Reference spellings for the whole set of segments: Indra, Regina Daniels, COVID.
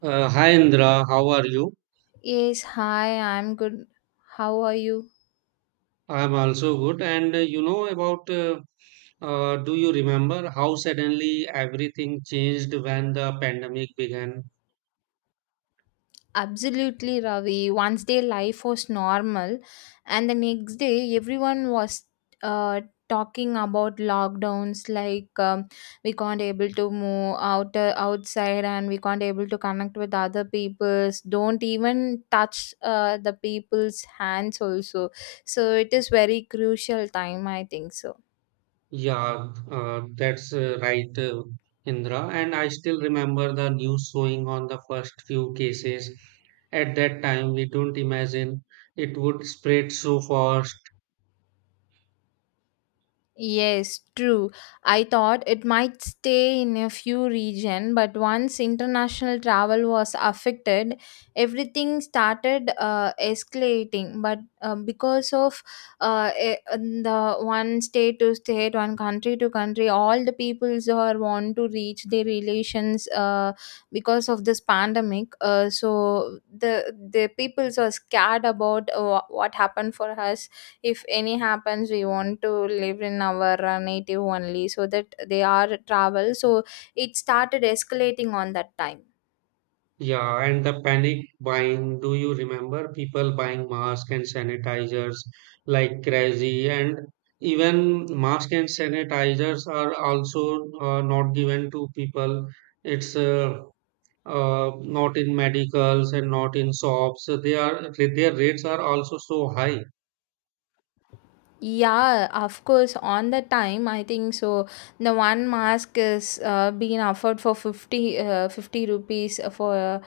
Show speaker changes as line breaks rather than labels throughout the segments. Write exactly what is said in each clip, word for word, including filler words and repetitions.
Uh, hi Indra, how are you?
Yes, hi, I'm good. How are you?
I'm also good. And uh, you know about, uh, uh, do you remember how suddenly everything changed when the pandemic began?
Absolutely, Ravi. One day life was normal, and the next day everyone was uh, talking about lockdowns. Like um, we can't able to move out uh, outside, and we can't able to connect with other people's. Don't even touch uh, the people's hands also. So it is very crucial time, I think so.
Yeah, uh, that's uh, right, uh, Indra. And I still remember the news showing on the first few cases. At that time, we don't imagine it would spread so fast.
Yes, true. I thought it might stay in a few region, but once international travel was affected, everything started uh, escalating. But uh, because of uh, e- the one state to state, one country to country, all the peoples who are want to reach their relations uh, because of this pandemic. Uh, so the the peoples are scared about uh, what happened for us. If any happens we want to live in our uh, native only, so that they are travel, so it started escalating on that time.
Yeah, and the panic buying. Do you remember people buying masks and sanitizers like crazy? And even masks and sanitizers are also uh, not given to people. It's uh, uh, not in medicals and not in shops. So they are their rates are also so high.
Yeah, of course. On the time, I think so. The one mask is uh, being offered for fifty, uh, fifty rupees for uh,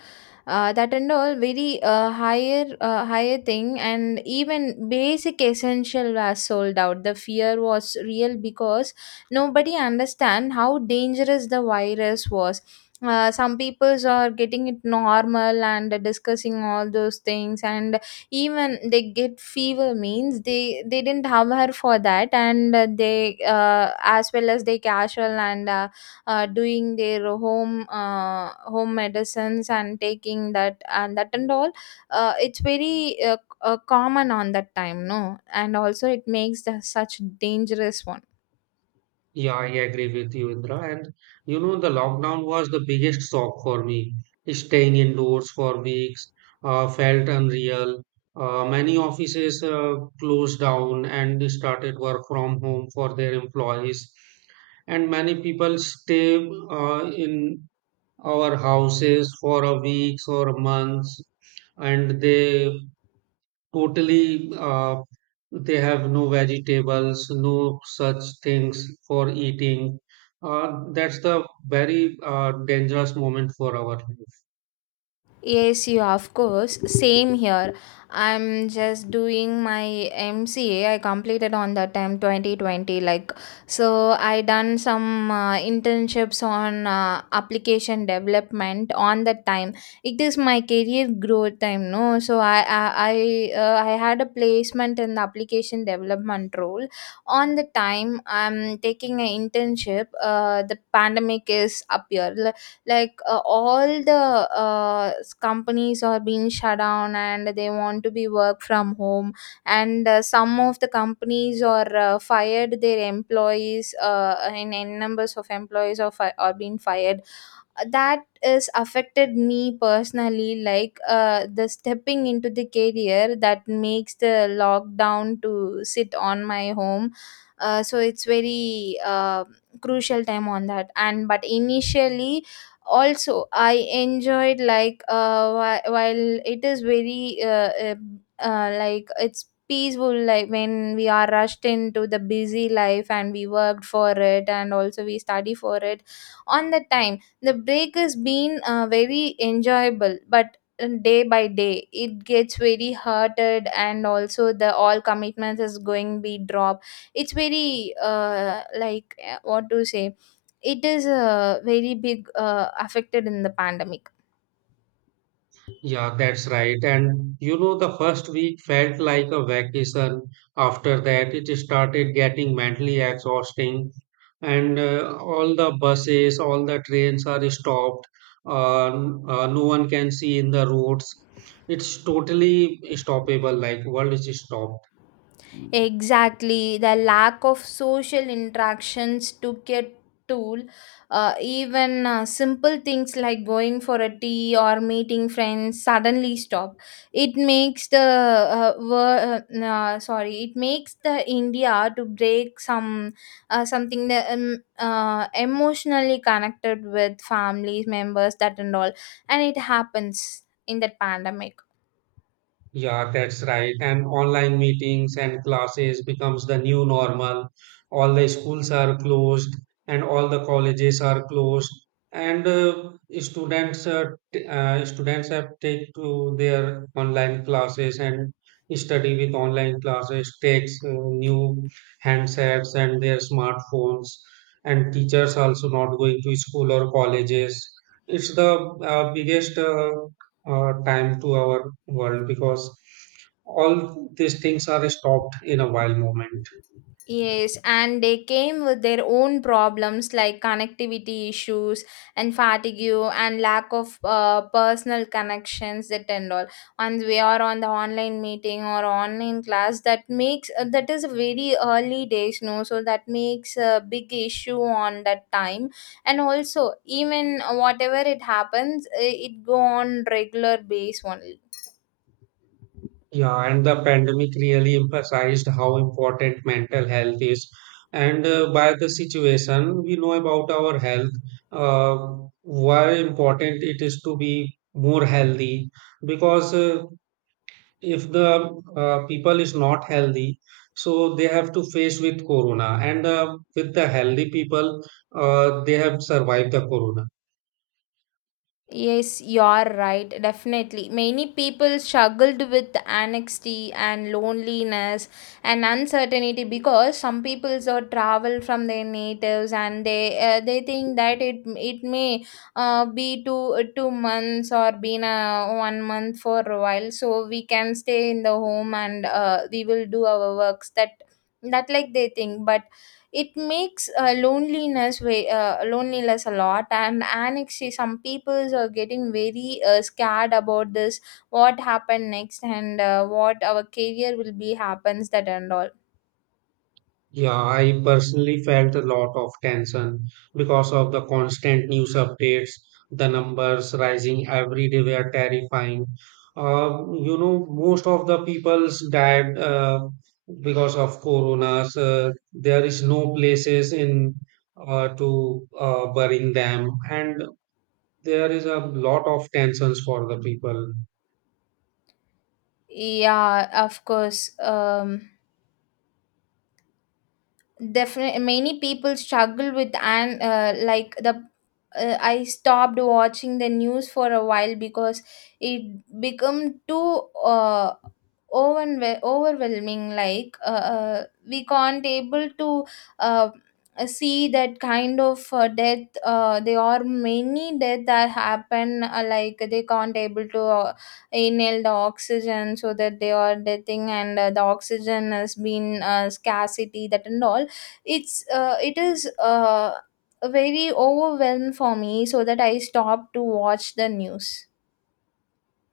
uh, that and all, very uh, higher uh, higher thing, and even basic essential was sold out. The fear was real because nobody understand how dangerous the virus was. Uh, some peoples are getting it normal and discussing all those things, and even they get fever means they they didn't have her for that, and uh, they uh, as well as they casual, and uh, uh, doing their home uh, home medicines and taking that and that and all. Uh, it's very uh, uh, common on that time, no, and also it makes the, such dangerous one.
Yeah, I agree with you, Indra. And you know, the lockdown was the biggest shock for me. Staying indoors for weeks uh, felt unreal. Uh, many offices uh, closed down and started work from home for their employees. And many people stay uh, in our houses for a weeks or months, and they totally uh, they have no vegetables, no such things for eating, uh, that's the very uh, dangerous moment for our life.
Yes, you of course. Same here. I'm just doing my M C A. I completed on that time twenty twenty. Like so, I done some uh, internships on uh, application development on that time. It is my career growth time, no. So I I I, uh, I had a placement in the application development role. On the time I'm taking an internship. Uh, the pandemic is up here, like uh, all the uh, s- companies are being shut down and they want to be work from home, and uh, some of the companies are uh, fired their employees uh, in n numbers of employees are, fi- are being fired. That is affected me personally, like uh, the stepping into the career that makes the lockdown to sit on my home. Uh, so it's very uh, crucial time on that, and but initially also I enjoyed, like uh whi- while it is very uh, uh, uh like it's peaceful, like when we are rushed into the busy life and we worked for it and also we study for it. On the time the break has been uh, very enjoyable, but uh, day by day it gets very hurted, and also the all commitments is going be drop. It's very uh like uh, what to say, it is uh, very big uh, affected in the pandemic.
Yeah, that's right. And you know, the first week felt like a vacation. After that, it started getting mentally exhausting. And uh, all the buses, all the trains are stopped. Uh, n- uh, no one can see in the roads. It's totally stoppable, like world is stopped.
Exactly, the lack of social interactions took a toll. Uh, even uh, simple things like going for a tea or meeting friends suddenly stop. It makes the uh, wor- uh, uh, sorry, it makes the India to break some uh, something that um, uh, emotionally connected with families members that and all, and it happens in that pandemic.
Yeah, that's right. And online meetings and classes becomes the new normal. All the schools are closed and all the colleges are closed. And uh, students uh, t- uh, students have take to their online classes and study with online classes, takes uh, new handsets and their smartphones. And teachers also not going to school or colleges. It's the uh, biggest uh, uh, time to our world because all these things are stopped in a wild moment.
Yes, and they came with their own problems like connectivity issues and fatigue and lack of uh, personal connections that and all. Once we are on the online meeting or online class, that makes uh, that is very early days, no. So that makes a big issue on that time, and also even whatever it happens, uh, it go on regular base only.
Yeah, and the pandemic really emphasized how important mental health is. And uh, by the situation, we know about our health, uh, why important it is to be more healthy. Because uh, if the uh, people is not healthy, so they have to face with corona. And uh, with the healthy people, uh, they have survived the corona.
Yes, you're right. Definitely. Many people struggled with anxiety and loneliness and uncertainty, because some people so travel from their natives, and they uh, they think that it it may uh, be two two months or been a one month for a while, so we can stay in the home, and uh, we will do our works that that like they think, but it makes uh, loneliness way, uh, loneliness a lot, and actually some peoples are getting very uh, scared about this. What happened next, and uh, what our career will be happens that and all.
Yeah, I personally felt a lot of tension because of the constant news updates. The numbers rising every day were terrifying. Um, you know, most of the people's died uh, because of coronas. Uh, there is no places in uh, to uh, burying them, and there is a lot of tensions for the people.
Yeah, of course. Um, definitely many people struggle with, and uh, like the uh, I stopped watching the news for a while, because it become too uh, overwhe- overwhelming, like uh, uh, we can't able to uh, see that kind of uh, death. Uh, there are many death that happen, uh, like they can't able to uh, inhale the oxygen, so that they are deathing, and uh, the oxygen has been uh, scarcity that and all. It's uh, it is uh, Very overwhelmed for me, so that I stop to watch the news.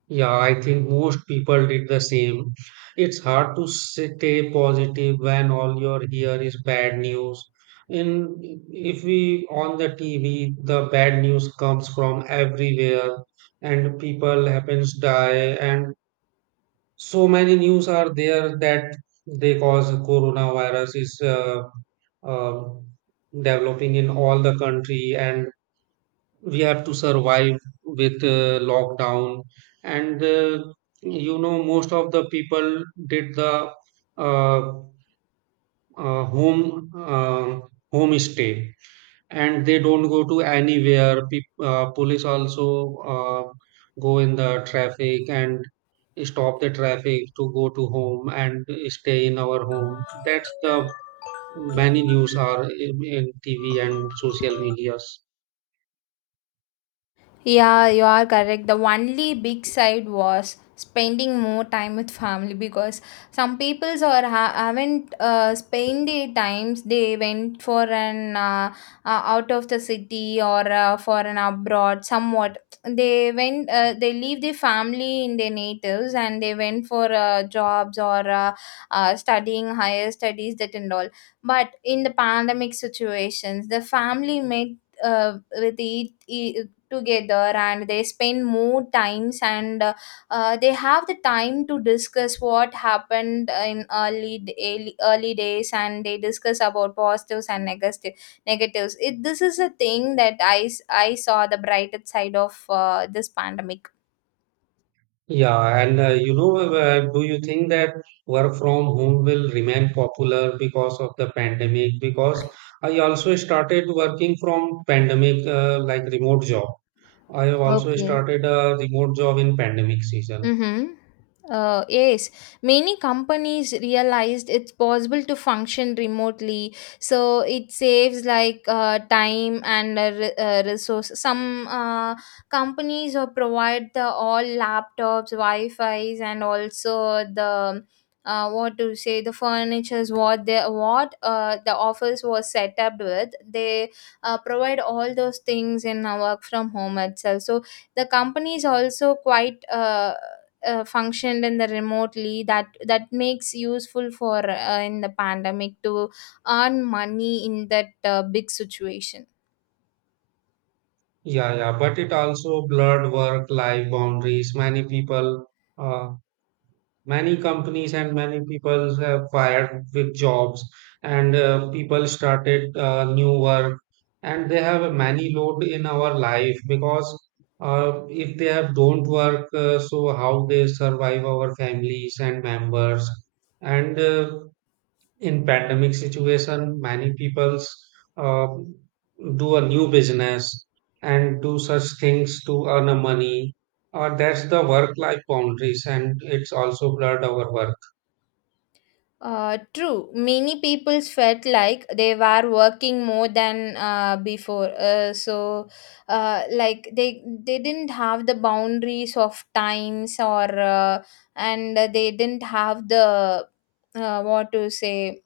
Yeah, I think most people did the same. It's hard to stay positive when all you're here is bad news. In if we on the T V, the bad news comes from everywhere, and people happens die, and so many news are there that they cause coronavirus is uh, uh, developing in all the country and we have to survive with uh, lockdown and uh, you know most of the people did the uh, uh, home uh, home stay and they don't go to anywhere. Peop- uh, police also uh, go in the traffic and stop the traffic to go to home and stay in our home. That's the many news are in, in TV and social medias.
Yeah, you are correct. The only big side was spending more time with family, because some peoples are ha- haven't uh, spent the times, they went for an uh, uh, out of the city or uh, for an abroad somewhat. They went uh, they leave their family in their natives and they went for uh, jobs or uh, uh, studying higher studies that and all, but in the pandemic situations the family met uh, with each, e, together, and they spend more times, and uh, uh, they have the time to discuss what happened in early d- early early days, and they discuss about positives and negative negatives it. This is a thing that i s- I saw the brighter side of uh, this pandemic.
Yeah, and uh, you know, uh, do you think that work from home will remain popular because of the pandemic? Because I also started working from pandemic, uh, like remote job. I have also
Okay,
started a remote job in pandemic season.
mm-hmm. Uh, yes, many companies realized it's possible to function remotely, so it saves like uh, time and uh, re- uh, resource. Some uh, companies uh, provide the all laptops, Wi-Fi's, and also the uh, what to say, the furnitures what they what uh, the office was set up with. They uh, provide all those things in uh, work from home itself. So the companies also quite. Uh, uh, functioned in the remotely that that makes useful for uh, in the pandemic to earn money in that uh, big situation.
Yeah, yeah, but it also blurred work-life boundaries. Many people, uh, many companies and many people have fired with jobs, and uh, people started uh, new work, and they have a many load in our life. Because uh, if they have don't work, uh, so how they survive our families and members. And uh, in pandemic situation, many peoples uh, do a new business and do such things to earn a money, or that's the work life boundaries and it's also blurred our work.
Uh, true, many people felt like they were working more than uh, before, uh, so uh, like they they didn't have the boundaries of times or uh, and they didn't have the uh, what to say,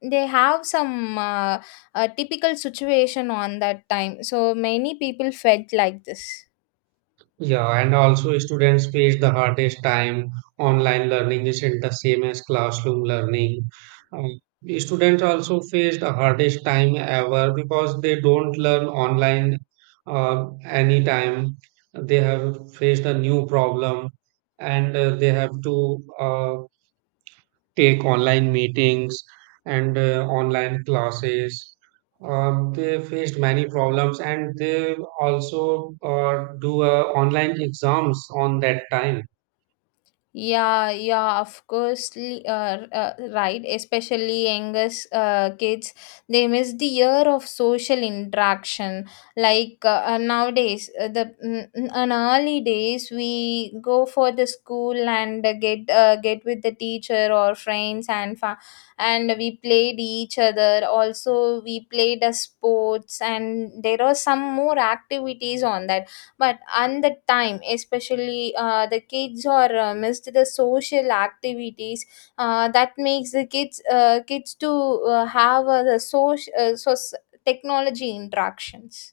they have some uh, uh, typical situation on that time, so many people felt like this.
Yeah, and also students face the hardest time. Online learning isn't the same as classroom learning. Um, students also face the hardest time ever because they don't learn online uh, anytime. They have faced a new problem, and uh, they have to uh, take online meetings and uh, online classes. Um, they faced many problems and they also uh, do uh, online exams on that time.
Yeah, yeah, of course, li- uh, uh, right. Especially youngest uh, kids, they miss the year of social interaction. Like uh, uh, nowadays, uh, the mm, mm, in early days, we go for the school and uh, get uh, get with the teacher or friends, and fa- and we played each other. Also, we played uh, sports, and there are some more activities on that, but on the time especially uh, the kids are uh, missed the social activities. Uh, that makes the kids uh, kids to uh, have uh, the social uh, so technology interactions.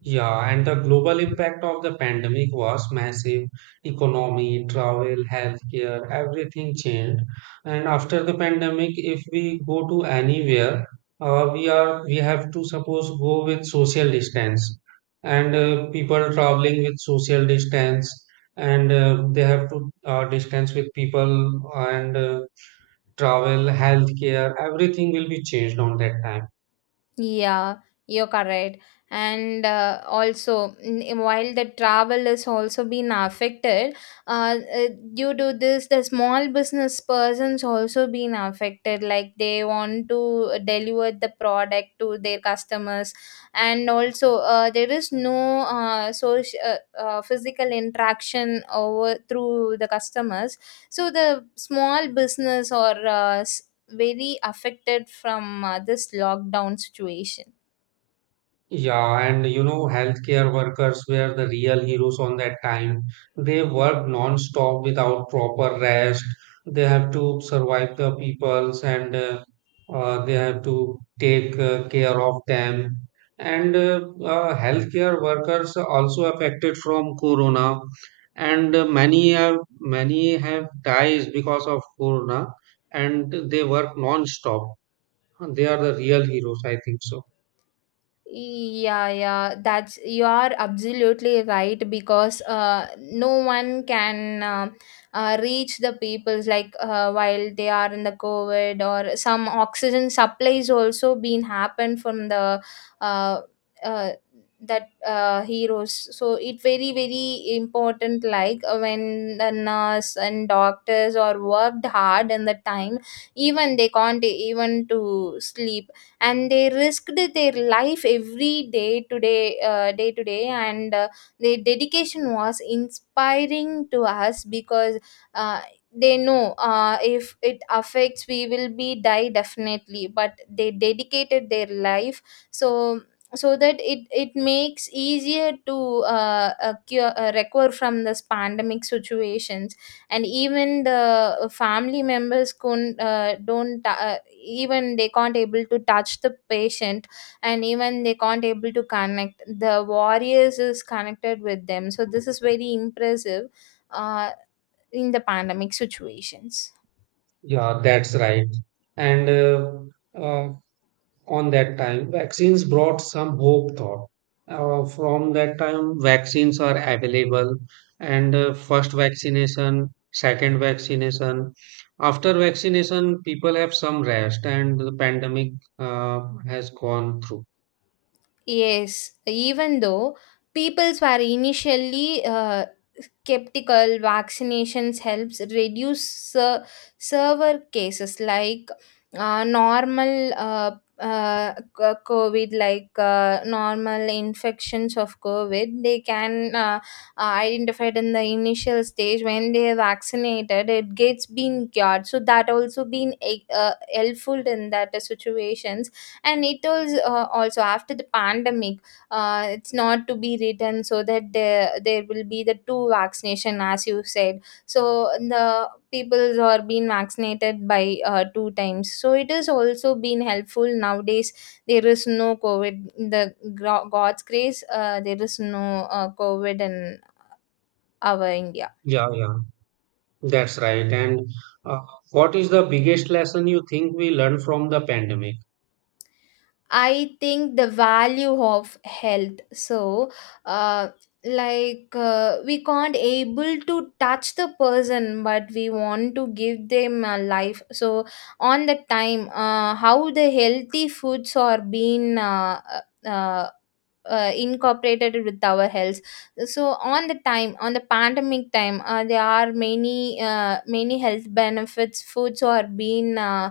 Yeah, and the global impact of the pandemic was massive. Economy, travel, healthcare, everything changed. And after the pandemic, if we go to anywhere, uh, we are we have to suppose go with social distance, and uh, people traveling with social distance, and uh, they have to uh, distance with people, and uh, travel, healthcare, everything will be changed on that time.
Yeah, you're correct. And uh, also, n- while the travel is also being affected, uh, uh, due to this, the small business persons also being affected. Like they want to uh, deliver the product to their customers, and also uh, there is no uh, social uh, uh, physical interaction over through the customers. So the small business or uh, s- very affected from uh, this lockdown situation.
Yeah, and you know, healthcare workers were the real heroes on that time. They worked non-stop without proper rest. They have to survive the peoples and uh, uh, they have to take uh, care of them. And uh, uh, healthcare workers are also affected from corona, and uh, many have many have died because of corona, and they work non-stop. They are the real heroes, I think so.
Yeah, yeah, that's, you are absolutely right, because uh, no one can um uh, reach the peoples, like uh, while they are in the COVID, or some oxygen supplies also been happened from the uh, uh, that uh, heroes. So it very very important, like uh, when the nurse and doctors are worked hard in the time, even they can't even to sleep, and they risked their life every day today, day uh, day to day, and uh, their dedication was inspiring to us because uh, they know, uh, if it affects we will be die definitely, but they dedicated their life, so so that it it makes easier to uh, uh, cure, uh, recover from this pandemic situations. And even the family members couldn't uh, don't uh, even they can't able to touch the patient, and even they can't able to connect the warriors is connected with them, so this is very impressive uh, in the pandemic situations.
Yeah, that's right. And uh, uh, on that time, vaccines brought some hope thought. Uh, from that time, vaccines are available, and uh, first vaccination, second vaccination. After vaccination, people have some rest, and the pandemic uh, has gone through.
Yes, even though peoples were initially uh, skeptical, vaccinations helps reduce ser- server cases, like uh, normal uh, uh, c- covid, like uh, normal infections of covid they can uh, uh, identified in the initial stage. When they are vaccinated it gets been cured, so that also been a- uh, helpful in that uh, situations. And it was uh, also after the pandemic, uh, it's not to be written, so that there, there will be the two vaccination as you said. So the people are being vaccinated by uh, two times, so it is also been helpful nowadays. There is no covid in the gro- god's grace, uh, there is no uh, covid in our India.
Yeah, yeah, that's right. And uh, what is the biggest lesson you think we learned from the pandemic?
I think the value of health. So, uh, like uh, we can't able to touch the person, but we want to give them a life. So, on the time, uh, how the healthy foods are being uh, uh, uh, incorporated with our health. So on the time, on the pandemic time, uh, there are many uh, many health benefits foods are being uh,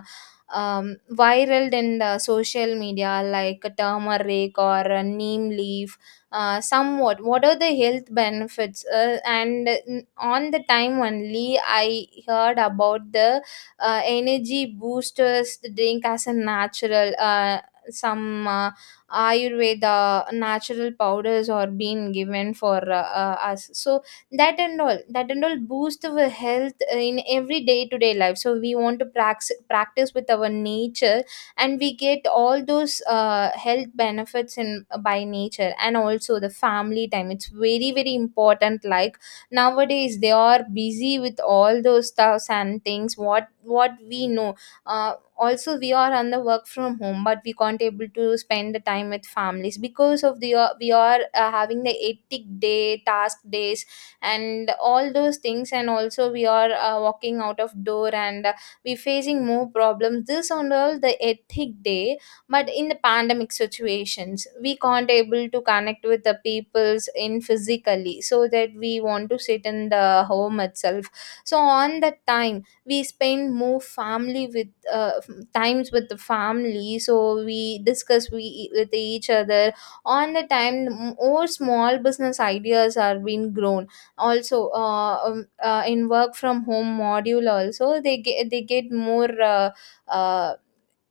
um, viral in the social media, like turmeric or uh, neem leaf, uh, somewhat what are the health benefits, uh, and n- on the time only I heard about the uh, energy boosters drink as a natural, uh, some uh, ayurveda natural powders are being given for uh, uh, us. So that and all, that and all boost our health in every day to day life, so we want to prax- practice with our nature and we get all those uh, health benefits in by nature. And also the family time, it's very very important. Like, nowadays they are busy with all those stuffs and things, what what we know. uh, Also we are on the work from home, but we can't able to spend the time with families because of the uh, we are uh, having the hectic day task days and all those things. And also we are uh, walking out of door, and uh, we facing more problems, this on all the hectic day. But in the pandemic situations we can't able to connect with the peoples in physically, so that we want to sit in the home itself. So on that time we spend more family with uh, times with the family, so we discuss we with each other. On the time, m- more small business ideas are being grown. Also uh, um, uh, in work from home module also, they get they get more uh, uh,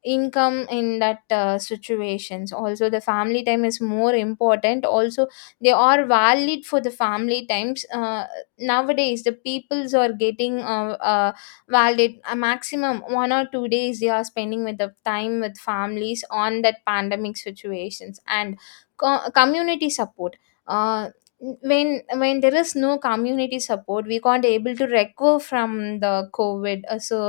income in that uh, situations. Also the family time is more important. Also they are valid for the family times uh, Nowadays the peoples are getting uh, uh, valid a maximum one or two days they are spending with the time with families on that pandemic situations. And co- community support, uh, when when there is no community support we can't able to recover from the covid. Uh, so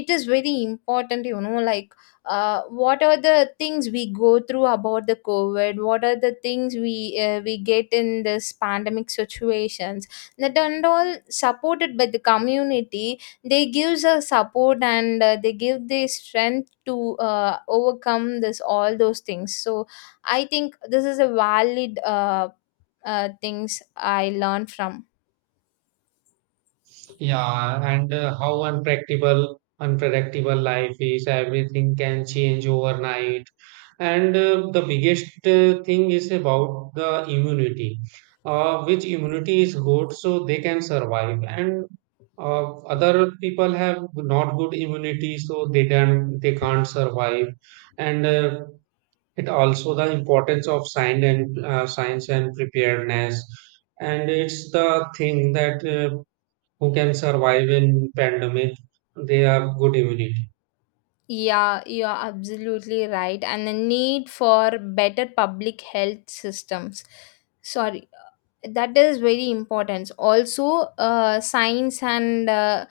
it is very important, you know, like uh, what are the things we go through about the covid, what are the things we uh, we get in this pandemic situations, that and all supported by the community. They gives us support, and uh, they give the strength to uh, overcome this all those things. So I think this is a valid uh, uh, things I learned from.
Yeah, and uh, how unpredictable unpredictable life is. Everything can change overnight. And uh, the biggest uh, thing is about the immunity, uh, which immunity is good, so they can survive. And uh, other people have not good immunity, so they don't they can't survive. And uh, it also the importance of science and uh, science and preparedness. And it's the thing that. Uh, who can survive in pandemic, they have good immunity.
Yeah, you are absolutely right. And the need for better public health systems. Sorry, uh, that is very important. Also, uh, science and uh,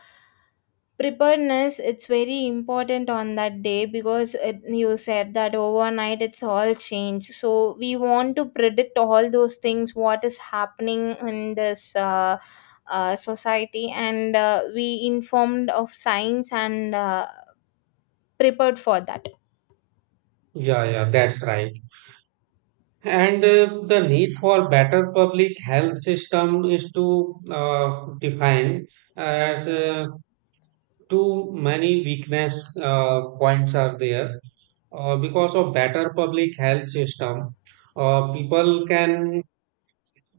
preparedness, it's very important on that day, because it, you said that overnight it's all changed, so we want to predict all those things what is happening in this uh, uh, society, and uh, we informed of science and uh, prepared for that.
Yeah, yeah, that's right. And uh, the need for better public health system is to uh, define as uh, too many weakness uh, points are there uh, because of better public health system, uh, people can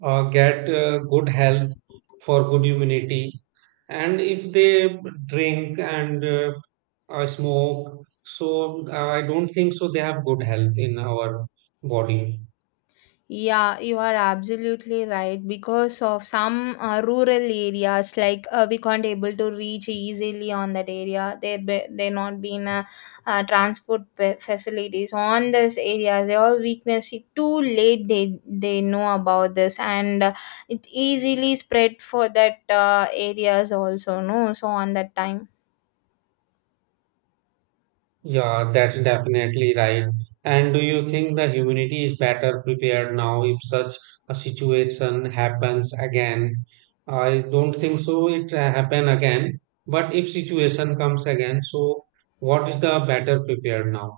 uh, get uh, good health for good immunity. And if they drink and uh, uh, smoke, so uh, I don't think so they have good health in our body.
Yeah, you are absolutely right. Because of some uh, rural areas, like uh, we can't able to reach easily on that area. There, be, there not been uh, uh, transport pe- facilities on these areas. They all weakness. It too late they they know about this, and uh, it easily spread for that uh, areas also. No, so on that time.
Yeah, that's definitely right. And do you think the humanity is better prepared now if such a situation happens again? I don't think so it uh, happen again, but if situation comes again, so what is the better prepared now?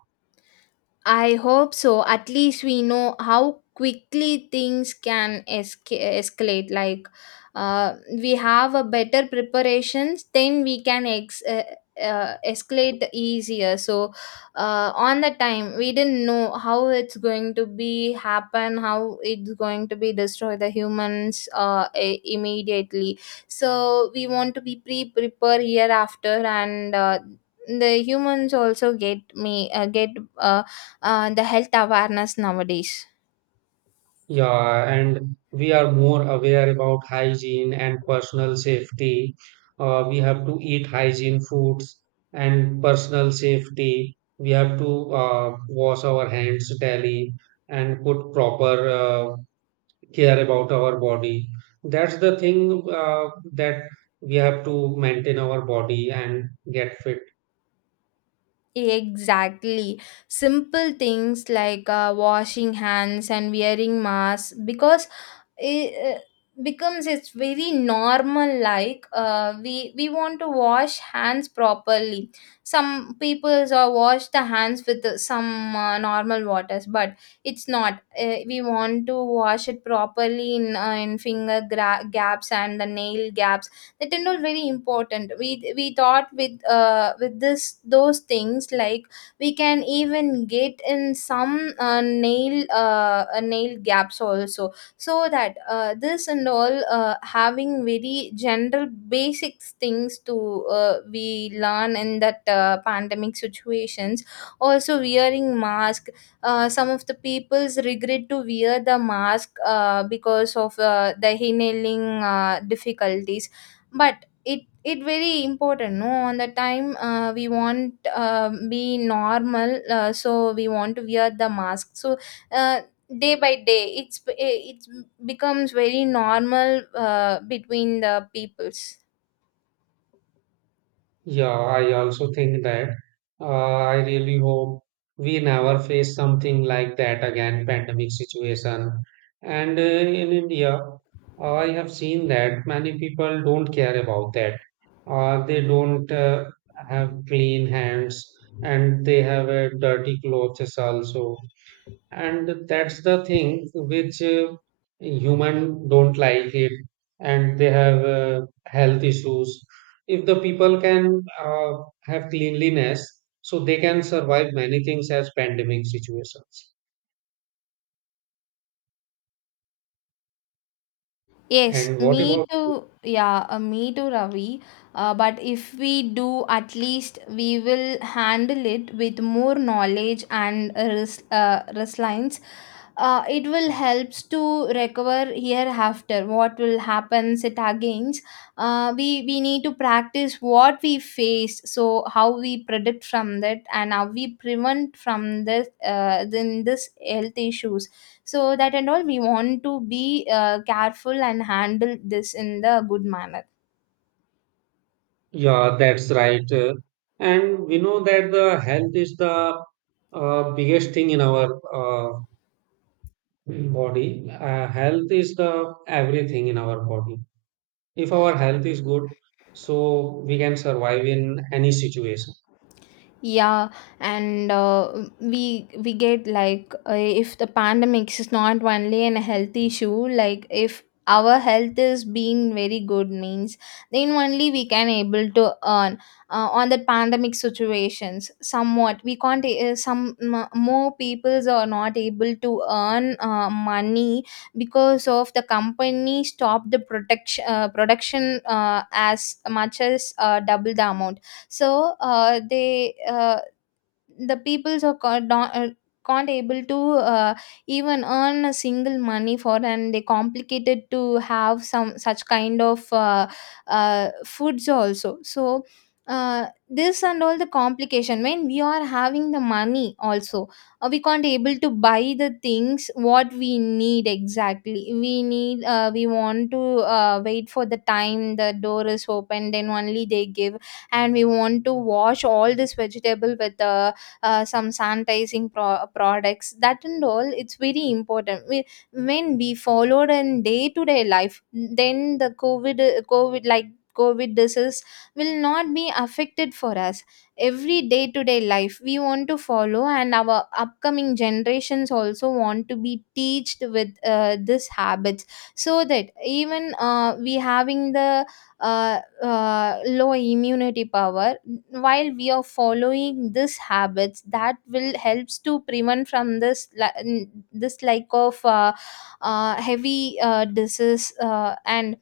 I hope so. At least we know how quickly things can esca- escalate. Like, uh, we have a better preparations, then we can ex- uh, uh, escalate easier. So, uh, on the time, we didn't know how it's going to be happen, how it's going to be destroy the humans uh, i- immediately. So, we want to be pre prepared hereafter, and uh, the humans also get me uh, get. Uh, uh, the health awareness nowadays.
Yeah, and we are more aware about hygiene and personal safety. Uh, we have to eat hygiene foods and personal safety. We have to uh, wash our hands daily and put proper uh, care about our body. That's the thing uh, that we have to maintain our body and get fit.
Exactly. Simple things like uh, washing hands and wearing masks, because it uh, becomes it's very normal. Like uh, we we want to wash hands properly. Some peoples are wash the hands with uh, some uh, normal waters, but it's not, uh, we want to wash it properly in, uh, in finger gra- gaps and the nail gaps. That are not very important, we we thought with uh, with this those things, like we can even get in some uh, nail uh, uh, nail gaps also. So that uh, this and all uh, having very general basic things to uh, we learn in that uh, pandemic situations. Also wearing mask, uh, some of the people's regret to wear the mask uh, because of uh, the inhaling uh, difficulties. But it it very important, no, on the time uh, we want uh, be normal, uh, so we want to wear the mask. So uh, day by day it's it becomes very normal uh, between the peoples.
Yeah, I also think that uh, I really hope we never face something like that again, pandemic situation. And uh, in India, uh, I have seen that many people don't care about that. Uh, they don't uh, have clean hands, and they have uh, dirty clothes also, and that's the thing which uh, human don't like it, and they have uh, health issues. If the people can uh, have cleanliness, so they can survive many things as pandemic situations. And
Yes,
what
me
about,
too. Yeah, uh, me too, Ravi. Uh, but if we do, at least we will handle it with more knowledge and res- uh, resilience. Uh, it will helps to recover hereafter. What will happen it against? Uh, we we need to practice what we face. So how we predict from that and how we prevent from this uh, then this health issues. So that and all we want to be uh, careful and handle this in the good manner.
yeah, that's right, uh, and we know that the health is the uh, biggest thing in our uh, body. Uh, health is the everything in our body. If our health is good, so we can survive in any situation.
Yeah, and uh, we we get, like, uh, if the pandemic is not only an health issue, like if our health is being very good means then only we can able to earn uh, on the pandemic situations, somewhat we can't uh, Some m- more peoples are not able to earn uh, money, because of the company stop the protection uh, production uh, as much as uh, double the amount. So uh, they uh, the peoples are ca- don- uh, can't able to uh, even earn a single money for, and they complicated to have some such kind of uh, uh, foods also. So uh, this and all the complication, when we are having the money also, uh, we can't able to buy the things what we need exactly, we need uh, We want to uh, wait for the time the door is open, then only they give. And we want to wash all this vegetable with the, uh, some sanitizing pro- products. That and all it's very important, we, when we followed in day to day life, then the covid covid like covid disease will not be affected for us. Every day to day life we want to follow, and our upcoming generations also want to be teached with uh, this habits. So that even uh, we having the uh, uh, low immunity power, while we are following these habits that will helps to prevent from this li- n- this like of uh, uh, heavy uh, disease. uh, and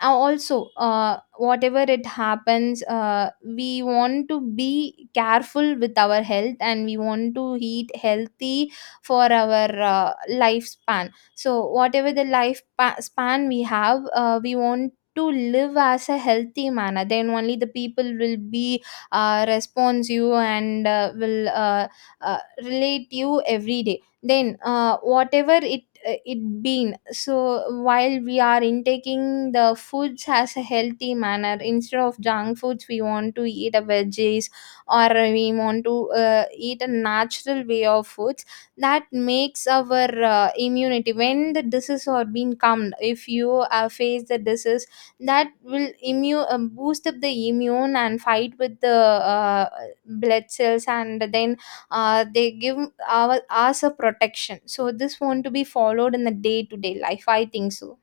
uh, also uh, whatever it happens, uh, we want to be careful with our health and we want to eat healthy for our uh, lifespan. So whatever the life pa- span we have, uh, we want to live as a healthy manner, then only the people will be uh, response you, and uh, will uh, uh, relate you every day, then uh, whatever it uh, it been. So while we are intaking the foods as a healthy manner, instead of junk foods we want to eat a veggies, or we want to uh, eat a natural way of foods. That makes our uh, immunity, when the disease are being calmed, if you uh, face the disease, that will immune um, boost up the immune and fight with the uh, blood cells, and then uh, they give our, us a protection. So this want to be followed in the day-to-day life, I think so.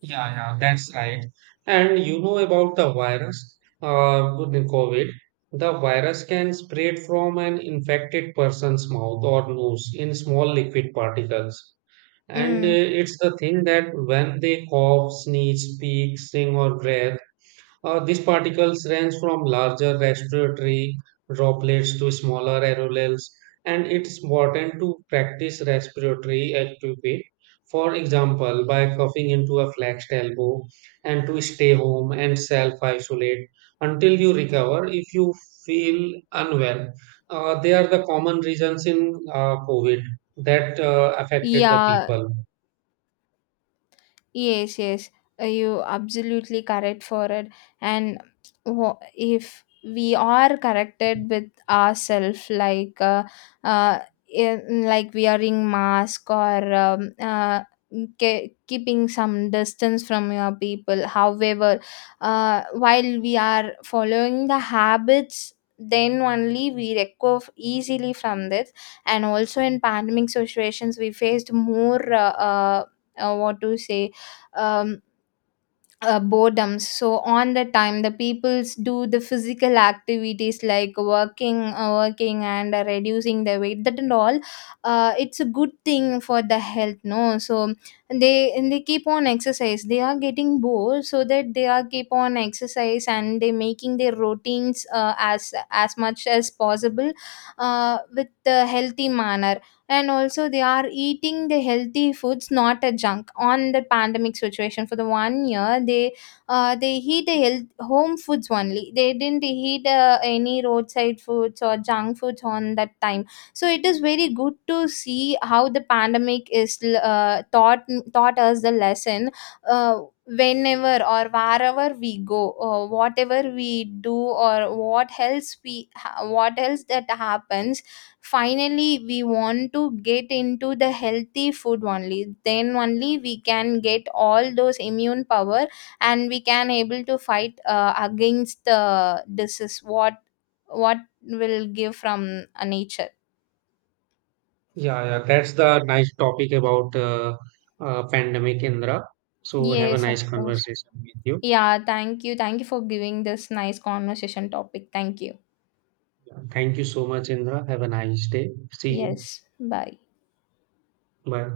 Yeah, yeah, that's right. And you know about the virus, uh with the COVID, the virus can spread from an infected person's mouth or nose in small liquid particles. And uh,
Mm.
it's the thing that when they cough, sneeze, speak, sing or breathe. Uh, these particles range from larger respiratory droplets to smaller aerosols, and it's important to practice respiratory etiquette. For example, by coughing into a flexed elbow, and to stay home and self isolate until you recover if you feel unwell. Uh, they are the common reasons in uh, COVID that uh, affected the
Yeah.
people.
Yes, yes, uh, you absolutely correct for it. And wha- if we are corrected with ourselves, like uh, uh, in, like wearing mask or um, uh, ke- keeping some distance from your people, however, uh, while we are following the habits, then only we recover easily from this. And also in pandemic situations, we faced more. Uh, uh, uh, what to say, um, uh, boredoms. So on the time, the peoples do the physical activities like working, uh, working and uh, reducing their weight. That and all, uh, it's a good thing for the health. No, so they and they keep on exercise. They are getting bored, so that they are keep on exercise and they making their routines uh, as as much as possible, uh, with the healthy manner. And also they are eating the healthy foods, not a junk, on the pandemic situation for the one year. They uh, they eat the health, home foods only, they didn't eat uh, any roadside foods or junk foods on that time. So it is very good to see how the pandemic is uh, taught taught us the lesson. uh, Whenever or wherever we go, uh, whatever we do or what else we ha- what else that happens, finally we want to get into the healthy food only, then only we can get all those immune power, and we can able to fight uh, against the disease what what will give from uh, nature.
Yeah, yeah, that's the nice topic about uh, uh, pandemic, Indra. So have a
Yes, of
nice
course.
conversation with you.
Yeah thank you thank you for giving this nice conversation topic. Thank you.
Yeah, thank you so much, Indra. Have a nice day. See you.
Yes, bye.
Bye.